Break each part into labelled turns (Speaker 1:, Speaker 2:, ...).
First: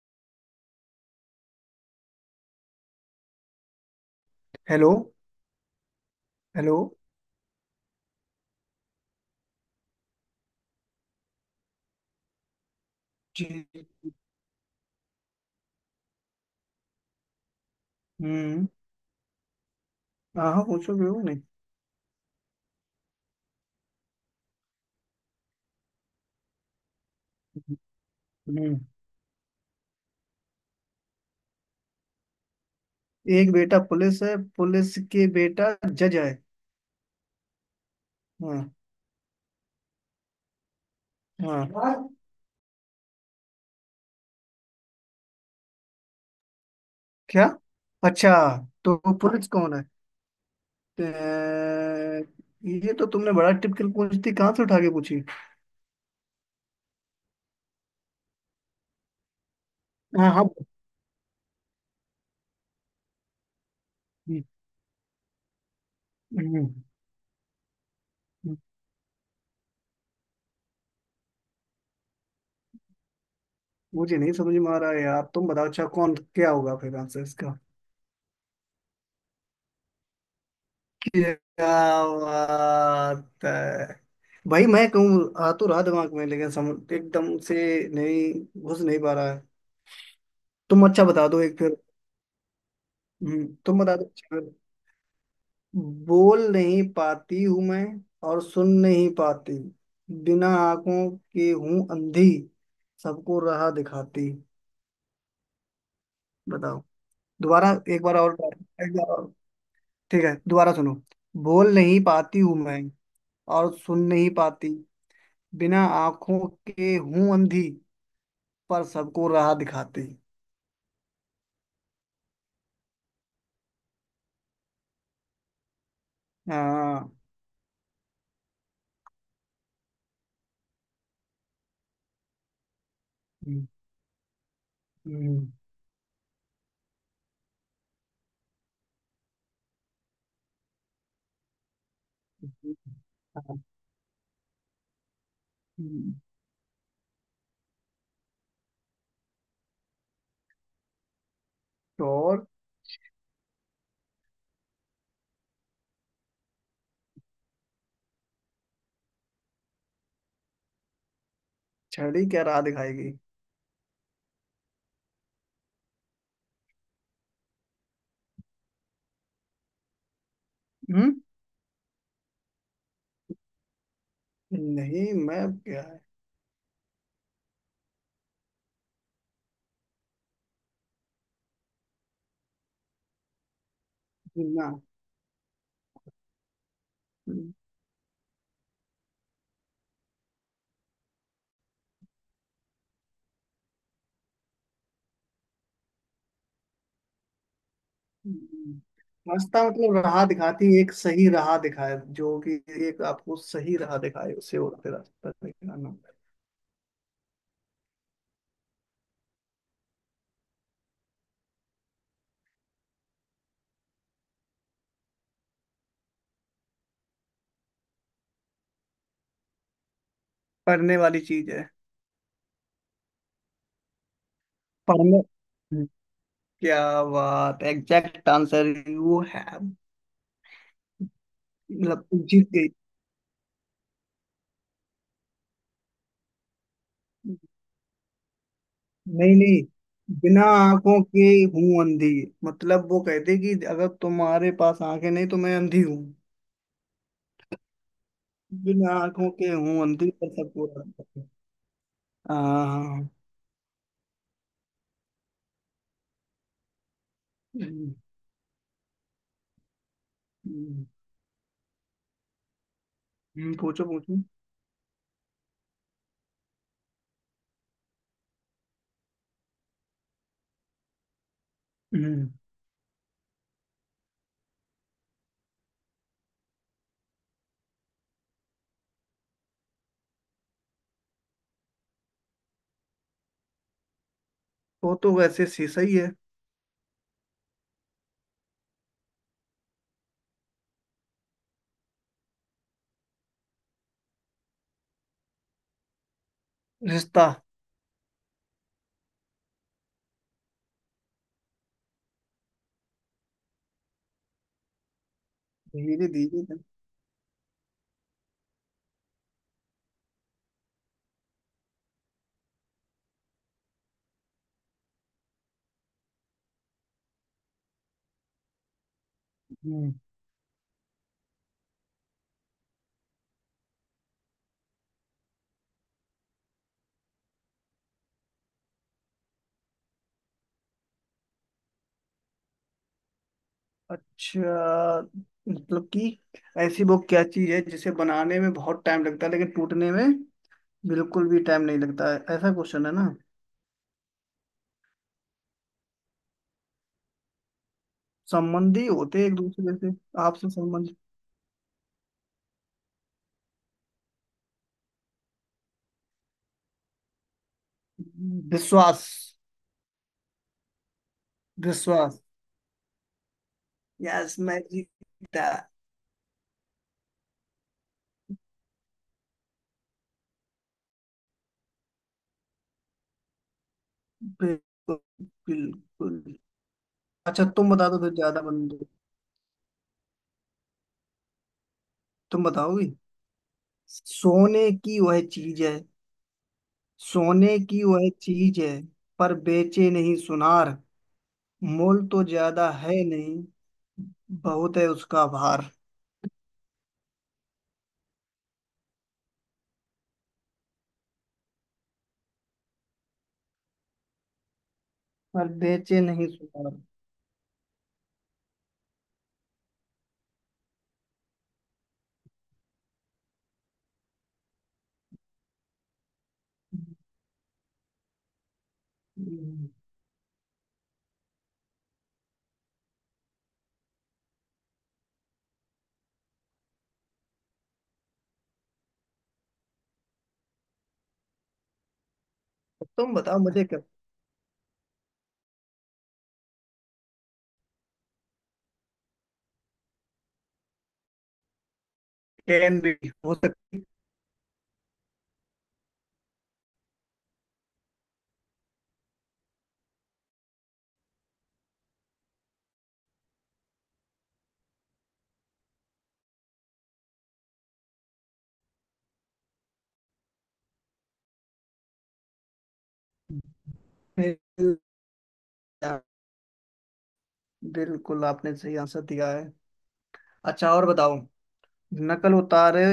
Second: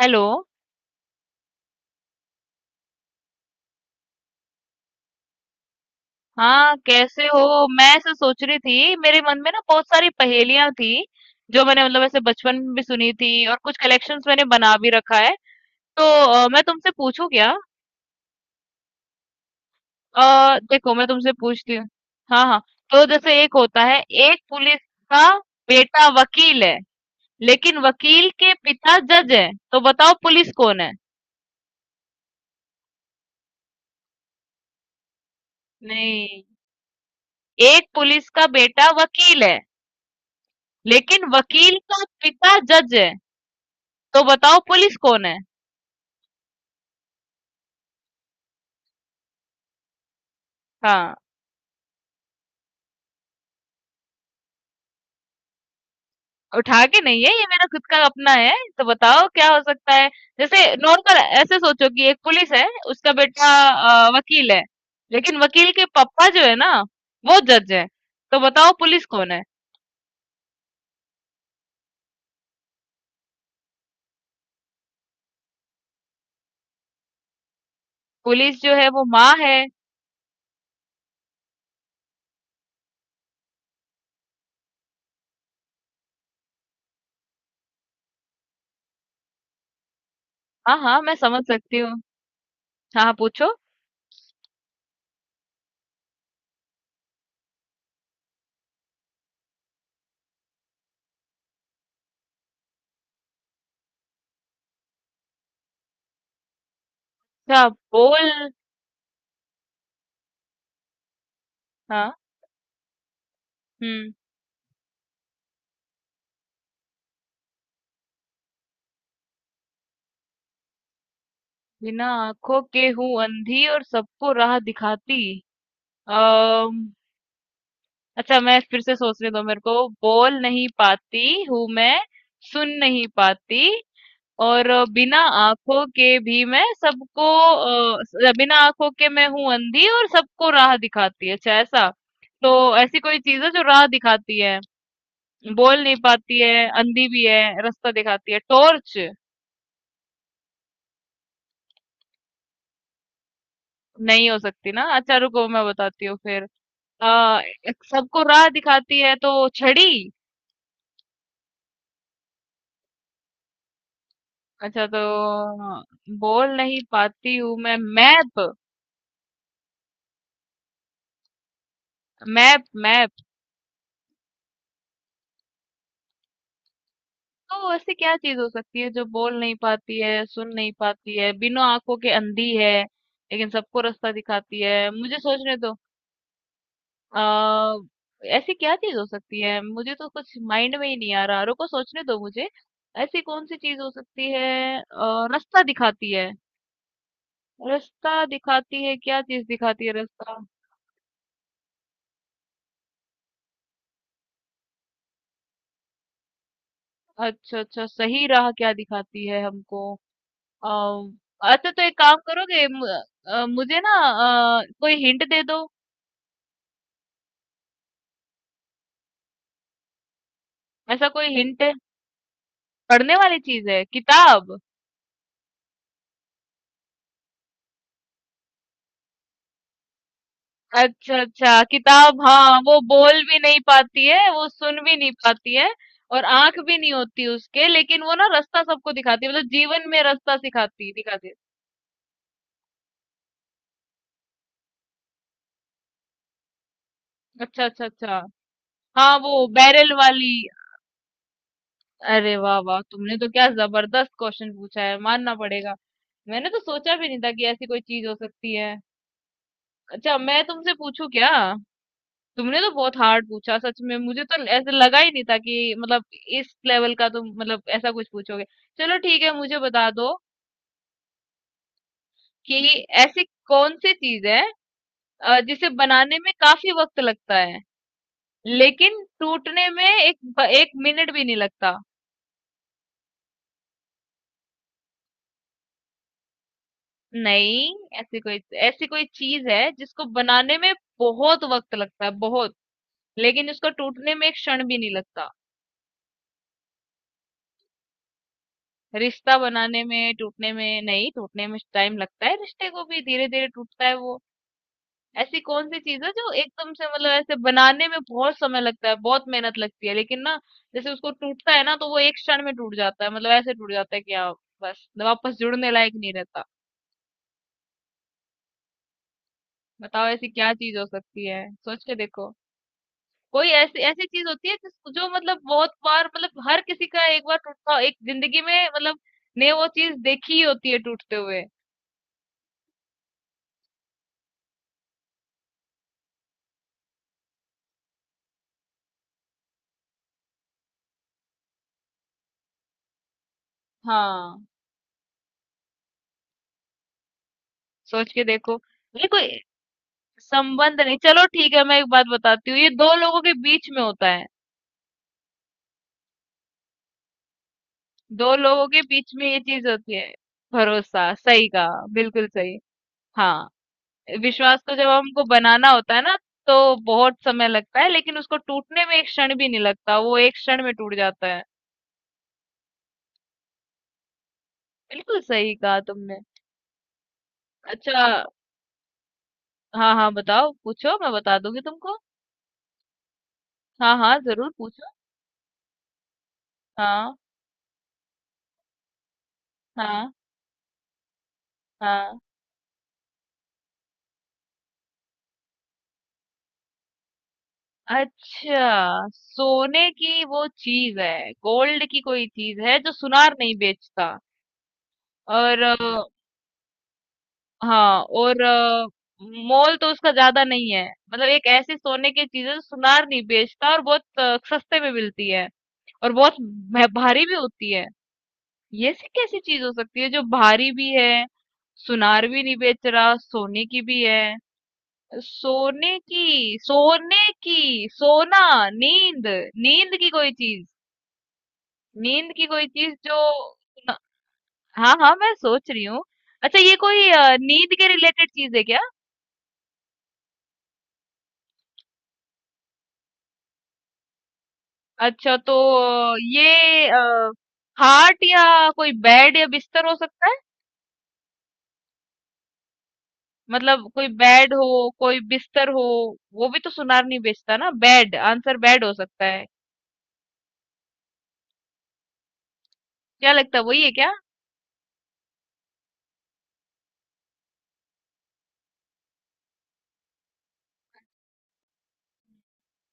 Speaker 1: Hello.
Speaker 2: Hello.
Speaker 1: हाँ,
Speaker 2: hello.
Speaker 1: कैसे हो? मैं ऐसे सोच रही थी, मेरे मन में ना बहुत सारी पहेलियां थी जो मैंने मतलब ऐसे बचपन में भी सुनी थी,
Speaker 2: जी।
Speaker 1: और कुछ कलेक्शंस मैंने बना भी रखा है। तो मैं तुमसे पूछूं क्या?
Speaker 2: हम्म। हाँ हाँ,
Speaker 1: देखो,
Speaker 2: पूछो
Speaker 1: मैं
Speaker 2: क्यों
Speaker 1: तुमसे
Speaker 2: नहीं।
Speaker 1: पूछती हूँ। हाँ हाँ। तो जैसे एक होता है, एक पुलिस का बेटा वकील है लेकिन वकील के
Speaker 2: हम्म।
Speaker 1: पिता जज है, तो बताओ पुलिस कौन है?
Speaker 2: एक बेटा पुलिस है, पुलिस के बेटा जज है।
Speaker 1: नहीं, एक पुलिस का
Speaker 2: हाँ
Speaker 1: बेटा वकील है लेकिन वकील
Speaker 2: हाँ।
Speaker 1: का पिता जज है, तो बताओ पुलिस कौन है?
Speaker 2: क्या? अच्छा, तो वो पुलिस कौन है? अ,
Speaker 1: हाँ।
Speaker 2: ये तो तुमने बड़ा टिपिकल पूछ दी, कहाँ से उठा के पूछी?
Speaker 1: उठा के नहीं है, ये मेरा खुद का अपना है। तो बताओ क्या हो सकता है?
Speaker 2: हाँ हाँ।
Speaker 1: जैसे नॉर्मल ऐसे सोचो कि एक पुलिस है, उसका बेटा
Speaker 2: हम्म,
Speaker 1: वकील है, लेकिन वकील के पापा जो है
Speaker 2: हम्म,
Speaker 1: ना, वो जज है। तो बताओ पुलिस कौन है?
Speaker 2: मुझे नहीं समझ में आ रहा है यार, तुम बताओ अच्छा कौन क्या होगा फिर आंसर इसका।
Speaker 1: पुलिस जो है वो माँ है।
Speaker 2: क्या बात है भाई, मैं कहूँ आ तो रहा दिमाग में लेकिन सम, एकदम से नहीं, घुस नहीं पा रहा है।
Speaker 1: हाँ
Speaker 2: तुम
Speaker 1: हाँ,
Speaker 2: अच्छा
Speaker 1: मैं
Speaker 2: बता दो
Speaker 1: समझ
Speaker 2: एक फिर।
Speaker 1: सकती हूँ। हाँ हाँ, पूछो।
Speaker 2: तुम बता दो अच्छा फिर। बोल नहीं पाती हूँ मैं, और सुन नहीं पाती, बिना आंखों के हूँ अंधी, सबको राह दिखाती। बताओ।
Speaker 1: क्या
Speaker 2: दोबारा, एक बार और।
Speaker 1: बोल?
Speaker 2: एक बार और, ठीक है दोबारा सुनो। बोल नहीं
Speaker 1: हाँ।
Speaker 2: पाती हूँ मैं, और सुन
Speaker 1: हम्म।
Speaker 2: नहीं पाती, बिना आंखों के हूं अंधी, पर सबको राह दिखाती।
Speaker 1: बिना आंखों के हूँ अंधी और सबको राह दिखाती।
Speaker 2: हाँ।
Speaker 1: अच्छा, मैं फिर से सोचने दो मेरे को। बोल नहीं पाती हूँ मैं, सुन नहीं पाती,
Speaker 2: हम्म,
Speaker 1: और बिना
Speaker 2: हम्म,
Speaker 1: आंखों के भी मैं सबको, बिना आंखों के मैं हूँ अंधी और सबको राह दिखाती है, अच्छा ऐसा। तो ऐसी कोई चीज है
Speaker 2: हाँ,
Speaker 1: जो राह दिखाती है, बोल नहीं
Speaker 2: हम्म।
Speaker 1: पाती है, अंधी भी है, रास्ता दिखाती है। टॉर्च?
Speaker 2: तो और?
Speaker 1: नहीं हो सकती ना। अच्छा रुको, मैं बताती हूँ फिर। आ, सबको राह दिखाती है, तो छड़ी?
Speaker 2: छड़ी क्या राह दिखाएगी?
Speaker 1: अच्छा तो बोल नहीं पाती हूँ मैं। मैप?
Speaker 2: हम्म।
Speaker 1: Map map?
Speaker 2: नहीं, मैं क्या है।
Speaker 1: तो ऐसी क्या चीज हो सकती है जो बोल नहीं पाती है, सुन नहीं पाती है, बिना आंखों के अंधी है, लेकिन सबको रास्ता दिखाती
Speaker 2: बिना।
Speaker 1: है? मुझे सोचने दो।
Speaker 2: हम्म,
Speaker 1: आ, ऐसी क्या चीज हो सकती है, मुझे तो कुछ माइंड में ही नहीं आ रहा। रुको, सोचने दो मुझे। ऐसी कौन सी चीज हो सकती है? रास्ता दिखाती है। रास्ता
Speaker 2: हम्म।
Speaker 1: दिखाती है, क्या चीज
Speaker 2: रास्ता
Speaker 1: दिखाती है
Speaker 2: मतलब राह
Speaker 1: रास्ता?
Speaker 2: दिखाती है, एक सही राह दिखाए जो कि एक आपको सही राह दिखाए उसे होते रास्ता दिखाना।
Speaker 1: अच्छा अच्छा, सही राह क्या दिखाती है हमको? अम, अच्छा, तो एक काम करोगे मुझे ना, कोई हिंट दे दो।
Speaker 2: पढ़ने
Speaker 1: ऐसा
Speaker 2: वाली
Speaker 1: कोई
Speaker 2: चीज
Speaker 1: हिंट
Speaker 2: है।
Speaker 1: है? पढ़ने वाली चीज है? किताब?
Speaker 2: पढ़ने। हम्म। क्या बात, एग्जैक्ट आंसर यू हैव।
Speaker 1: अच्छा अच्छा,
Speaker 2: मतलब
Speaker 1: किताब।
Speaker 2: जीत
Speaker 1: हाँ,
Speaker 2: गई।
Speaker 1: वो बोल भी नहीं पाती है, वो सुन भी नहीं पाती है, और आंख भी नहीं होती उसके, लेकिन वो ना रास्ता सबको दिखाती है,
Speaker 2: नहीं
Speaker 1: मतलब
Speaker 2: नहीं,
Speaker 1: जीवन में रास्ता
Speaker 2: बिना
Speaker 1: सिखाती
Speaker 2: आंखों के
Speaker 1: दिखाती है।
Speaker 2: हूं अंधी, मतलब वो कहते कि अगर तुम्हारे पास आंखें नहीं तो मैं अंधी हूँ।
Speaker 1: अच्छा अच्छा अच्छा।
Speaker 2: बिना
Speaker 1: हाँ,
Speaker 2: आंखों
Speaker 1: वो
Speaker 2: के हूं
Speaker 1: बैरल
Speaker 2: अंधी पर
Speaker 1: वाली।
Speaker 2: सबको रास्ता है।
Speaker 1: अरे वाह
Speaker 2: हाँ
Speaker 1: वाह,
Speaker 2: हाँ, हाँ।
Speaker 1: तुमने तो क्या जबरदस्त क्वेश्चन पूछा है, मानना पड़ेगा। मैंने तो सोचा भी नहीं था कि ऐसी कोई
Speaker 2: हम्म,
Speaker 1: चीज हो सकती है। अच्छा, मैं तुमसे
Speaker 2: हम्म,
Speaker 1: पूछूं क्या? तुमने तो बहुत हार्ड पूछा, सच
Speaker 2: पूछो
Speaker 1: में
Speaker 2: पूछो।
Speaker 1: मुझे तो ऐसे लगा ही नहीं था कि मतलब इस लेवल का तुम मतलब ऐसा कुछ पूछोगे। चलो ठीक है, मुझे बता दो
Speaker 2: हम्म।
Speaker 1: कि ऐसी कौन सी चीज है जिसे बनाने में काफी वक्त लगता है, लेकिन टूटने में एक एक मिनट भी नहीं लगता।
Speaker 2: वो तो वैसे से सही है।
Speaker 1: नहीं। ऐसी कोई, ऐसी कोई चीज है जिसको बनाने में बहुत वक्त लगता है, बहुत, लेकिन इसको टूटने में एक क्षण भी नहीं लगता।
Speaker 2: रिश्ता।
Speaker 1: रिश्ता बनाने में, टूटने में नहीं, टूटने में टाइम लगता है, रिश्ते को भी धीरे धीरे टूटता है वो। ऐसी कौन सी चीज
Speaker 2: धीरे
Speaker 1: है जो
Speaker 2: धीरे।
Speaker 1: एकदम से मतलब ऐसे बनाने में बहुत समय लगता है, बहुत मेहनत लगती है, लेकिन ना, जैसे उसको टूटता है ना तो वो एक क्षण में टूट जाता है, मतलब ऐसे टूट जाता है कि आप बस मतलब वापस जुड़ने लायक नहीं रहता।
Speaker 2: हम्म,
Speaker 1: बताओ ऐसी क्या चीज हो सकती है, सोच के देखो। कोई ऐसी ऐसी चीज होती है जिस जो मतलब बहुत बार मतलब हर किसी का एक बार टूटता एक जिंदगी में मतलब ने वो चीज देखी ही होती है टूटते हुए।
Speaker 2: अच्छा। मतलब कि ऐसी वो क्या चीज है जिसे बनाने में बहुत टाइम लगता है लेकिन टूटने में बिल्कुल भी टाइम नहीं लगता है, ऐसा क्वेश्चन है ना?
Speaker 1: हाँ, सोच के देखो।
Speaker 2: संबंधी
Speaker 1: ये
Speaker 2: होते हैं
Speaker 1: कोई
Speaker 2: एक दूसरे से। आपसे
Speaker 1: संबंध
Speaker 2: संबंध।
Speaker 1: नहीं, चलो ठीक है मैं एक बात बताती हूँ, ये दो लोगों के बीच में होता है। दो लोगों के
Speaker 2: विश्वास।
Speaker 1: बीच में ये चीज होती है। भरोसा, सही कहा,
Speaker 2: विश्वास।
Speaker 1: बिल्कुल सही। हाँ।
Speaker 2: यस, मैं
Speaker 1: विश्वास को जब हमको
Speaker 2: जीता।
Speaker 1: बनाना होता है ना, तो बहुत समय लगता है, लेकिन उसको टूटने में एक क्षण भी नहीं लगता, वो एक क्षण में टूट जाता है। बिल्कुल
Speaker 2: बिल्कुल।
Speaker 1: सही कहा तुमने।
Speaker 2: बिल्कुल। अच्छा, तुम बता दो
Speaker 1: अच्छा।
Speaker 2: फिर ज्यादा बंदे।
Speaker 1: हाँ हाँ, बताओ पूछो, मैं बता दूंगी तुमको।
Speaker 2: तुम बताओगी?
Speaker 1: हाँ हाँ, जरूर
Speaker 2: सोने
Speaker 1: पूछो।
Speaker 2: की वह चीज है,
Speaker 1: हाँ।
Speaker 2: सोने की वह चीज है, पर बेचे
Speaker 1: हाँ।
Speaker 2: नहीं सुनार, मोल
Speaker 1: हाँ।
Speaker 2: तो ज्यादा है नहीं, बहुत है उसका भार।
Speaker 1: अच्छा, सोने की वो चीज है, गोल्ड की कोई चीज है जो सुनार नहीं बेचता,
Speaker 2: पर
Speaker 1: और
Speaker 2: बेचे नहीं सुनार।
Speaker 1: हाँ, और मोल तो उसका ज्यादा नहीं है, मतलब एक ऐसी सोने की चीज है जो सुनार नहीं बेचता और बहुत सस्ते में मिलती है, और बहुत भारी भी होती है। ये सी कैसी चीज
Speaker 2: हम्म,
Speaker 1: हो सकती है जो भारी भी है, सुनार भी नहीं बेच रहा, सोने की भी है? सोने की, सोने की, सोना, नींद, नींद की कोई चीज, नींद की कोई चीज
Speaker 2: तुम
Speaker 1: जो,
Speaker 2: बताओ मुझे क्या।
Speaker 1: न- हाँ हाँ, मैं सोच रही हूँ। अच्छा, ये कोई नींद के रिलेटेड चीज है क्या?
Speaker 2: कैन भी हो सकती
Speaker 1: अच्छा तो ये खाट या कोई बेड या बिस्तर हो सकता है, मतलब कोई बेड हो कोई बिस्तर हो। वो भी तो सुनार नहीं बेचता ना। बेड? आंसर बेड हो सकता है, क्या लगता है वही है क्या?
Speaker 2: है। यार, बिल्कुल आपने सही आंसर दिया है। अच्छा और बताओ। नकल उतारे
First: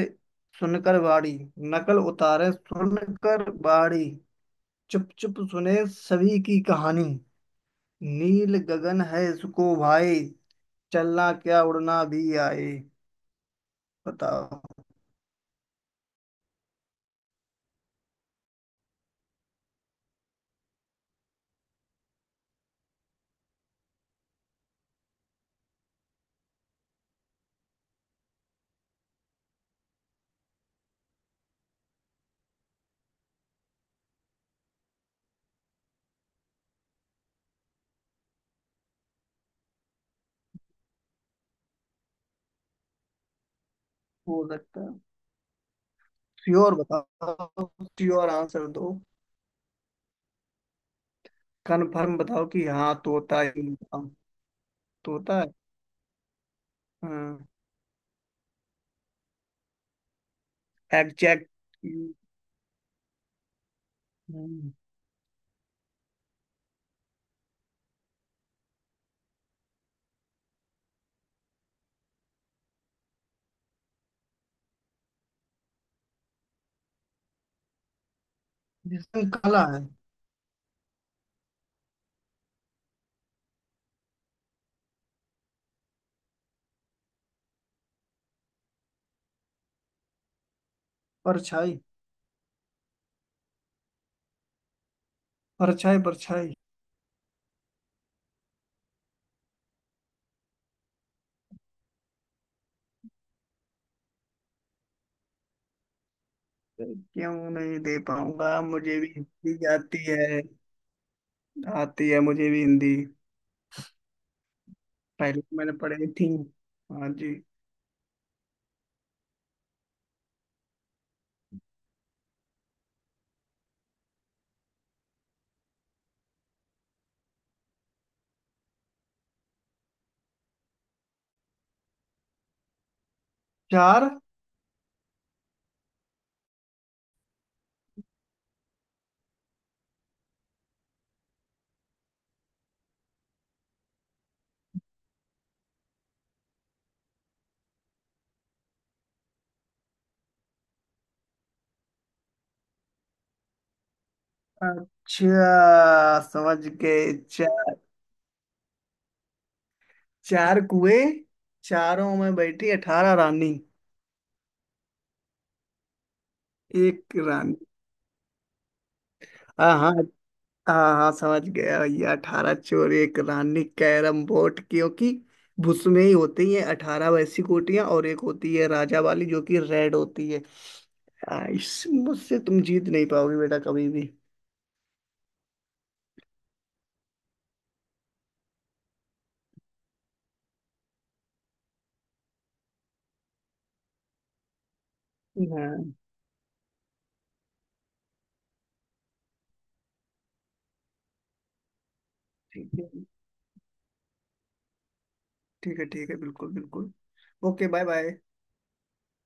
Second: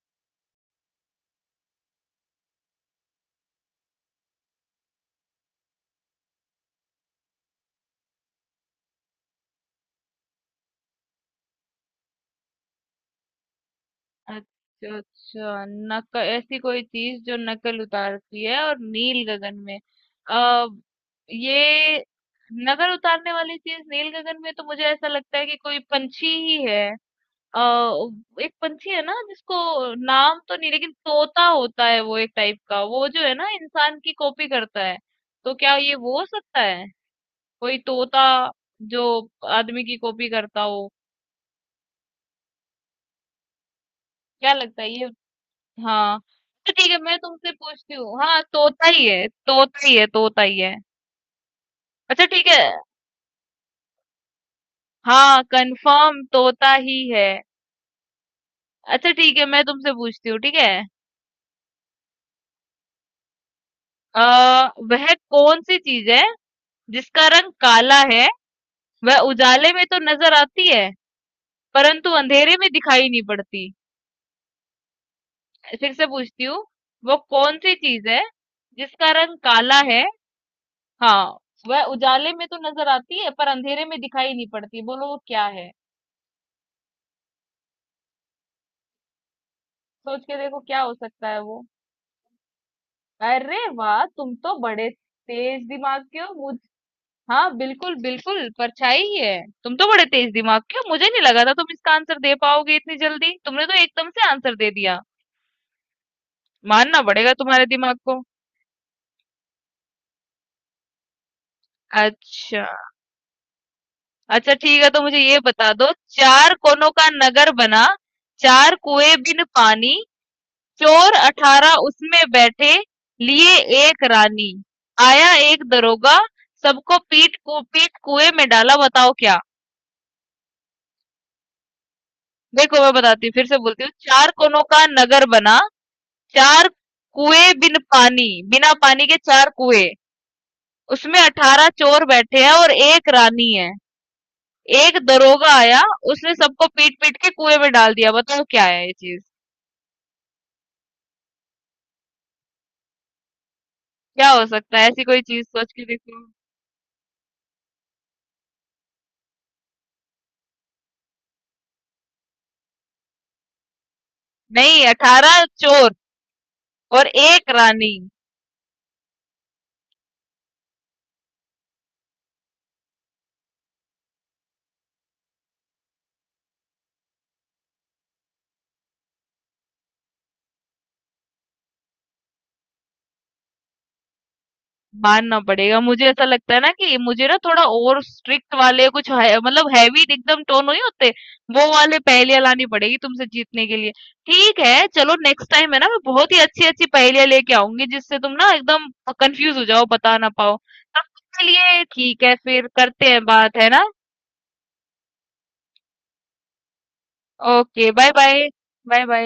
Speaker 2: सुनकर बाड़ी, नकल उतारे सुनकर बाड़ी, चुप चुप सुने सभी की कहानी, नील गगन है इसको भाई, चलना क्या उड़ना भी आए। बताओ।
Speaker 1: अच्छा अच्छा। नक ऐसी कोई चीज जो नकल उतारती है और नील गगन में, आ, ये नकल उतारने वाली चीज नील गगन में, तो मुझे ऐसा लगता है कि कोई पंछी ही है। आ, एक पंछी है ना जिसको नाम तो नहीं, लेकिन तोता होता है वो, एक टाइप का वो जो है ना, इंसान की कॉपी करता है। तो क्या ये वो हो सकता है, कोई तोता जो आदमी की कॉपी करता हो?
Speaker 2: हो
Speaker 1: क्या लगता
Speaker 2: सकता
Speaker 1: है
Speaker 2: है।
Speaker 1: ये? हाँ। तो
Speaker 2: श्योर
Speaker 1: ठीक है मैं तुमसे
Speaker 2: बताओ।
Speaker 1: पूछती हूँ।
Speaker 2: श्योर
Speaker 1: हाँ,
Speaker 2: आंसर
Speaker 1: तोता
Speaker 2: दो,
Speaker 1: ही है, तोता ही है, तोता ही है।
Speaker 2: कंफर्म
Speaker 1: अच्छा
Speaker 2: बताओ
Speaker 1: ठीक है।
Speaker 2: कि हाँ तोता है, बताओ, तोता
Speaker 1: हाँ,
Speaker 2: है।
Speaker 1: कंफर्म तोता ही है।
Speaker 2: हाँ।
Speaker 1: अच्छा ठीक है, मैं तुमसे पूछती हूँ। ठीक है।
Speaker 2: एग्जैक्ट।
Speaker 1: वह कौन सी चीज है जिसका रंग काला है, वह उजाले में तो नजर आती है परंतु अंधेरे में दिखाई नहीं पड़ती? फिर से पूछती हूँ। वो कौन सी चीज है जिसका
Speaker 2: जिसमें
Speaker 1: रंग
Speaker 2: कला
Speaker 1: काला
Speaker 2: है।
Speaker 1: है? हाँ। वह उजाले में तो नजर आती है पर अंधेरे में दिखाई नहीं पड़ती, बोलो वो क्या है? सोच के देखो क्या हो सकता है वो।
Speaker 2: परछाई।
Speaker 1: अरे वाह, तुम तो बड़े तेज
Speaker 2: परछाई।
Speaker 1: दिमाग के हो
Speaker 2: परछाई।
Speaker 1: मुझ, हाँ बिल्कुल बिल्कुल परछाई ही है। तुम तो बड़े तेज दिमाग के हो, मुझे नहीं लगा था तुम इसका आंसर दे पाओगे इतनी जल्दी, तुमने तो एकदम से आंसर दे दिया। मानना पड़ेगा
Speaker 2: क्यों
Speaker 1: तुम्हारे
Speaker 2: नहीं
Speaker 1: दिमाग
Speaker 2: दे
Speaker 1: को।
Speaker 2: पाऊंगा, मुझे भी हिंदी आती है। आती है मुझे भी
Speaker 1: अच्छा
Speaker 2: हिंदी।
Speaker 1: अच्छा, ठीक है तो मुझे ये
Speaker 2: पहले तो
Speaker 1: बता
Speaker 2: मैंने
Speaker 1: दो।
Speaker 2: पढ़ी थी।
Speaker 1: चार कोनों का
Speaker 2: हाँ जी।
Speaker 1: नगर बना, चार कुएं बिन पानी, चोर अठारह उसमें बैठे, लिए एक रानी। आया एक दरोगा, सबको पीट को पीट कुएं में डाला, बताओ क्या? देखो मैं बताती हूँ, फिर से बोलती हूँ।
Speaker 2: चार।
Speaker 1: चार कोनों का नगर बना, चार कुएं बिन पानी, बिना पानी के चार कुएं, उसमें अठारह चोर बैठे हैं और एक रानी है, एक दरोगा आया उसने सबको पीट पीट के कुएं में डाल दिया, बताओ क्या है ये चीज? क्या हो सकता है ऐसी कोई चीज, सोच के
Speaker 2: अच्छा
Speaker 1: देखो।
Speaker 2: समझ गए। चार, चार कुएं, चारों में बैठी 18 रानी,
Speaker 1: नहीं, अठारह चोर और
Speaker 2: एक
Speaker 1: एक
Speaker 2: रानी।
Speaker 1: रानी।
Speaker 2: हाँ हाँ। हाँ हाँ, समझ गया भैया, 18 चोर एक रानी, कैरम बोर्ड, क्योंकि उसमें ही होती है 18 वैसी गोटियां और एक होती है राजा वाली जो कि रेड होती है। इस मुझसे तुम जीत नहीं पाओगे बेटा कभी भी।
Speaker 1: मानना पड़ेगा। मुझे ऐसा लगता है ना कि मुझे ना थोड़ा और स्ट्रिक्ट वाले कुछ है, मतलब हेवी एकदम टोन नहीं होते, वो वाले पहेलियाँ लानी पड़ेगी तुमसे जीतने के लिए। ठीक है, चलो नेक्स्ट टाइम है ना
Speaker 2: हाँ।
Speaker 1: मैं बहुत ही अच्छी-अच्छी पहेलियाँ लेके आऊँगी जिससे तुम ना एकदम कंफ्यूज हो जाओ, बता ना पाओ। तब तक के लिए ठीक है, फिर
Speaker 2: ठीक है।
Speaker 1: करते हैं बात है ना?
Speaker 2: ठीक है, ठीक है, बिल्कुल बिल्कुल। Okay, bye
Speaker 1: okay, bye
Speaker 2: bye.
Speaker 1: Bye. Bye bye.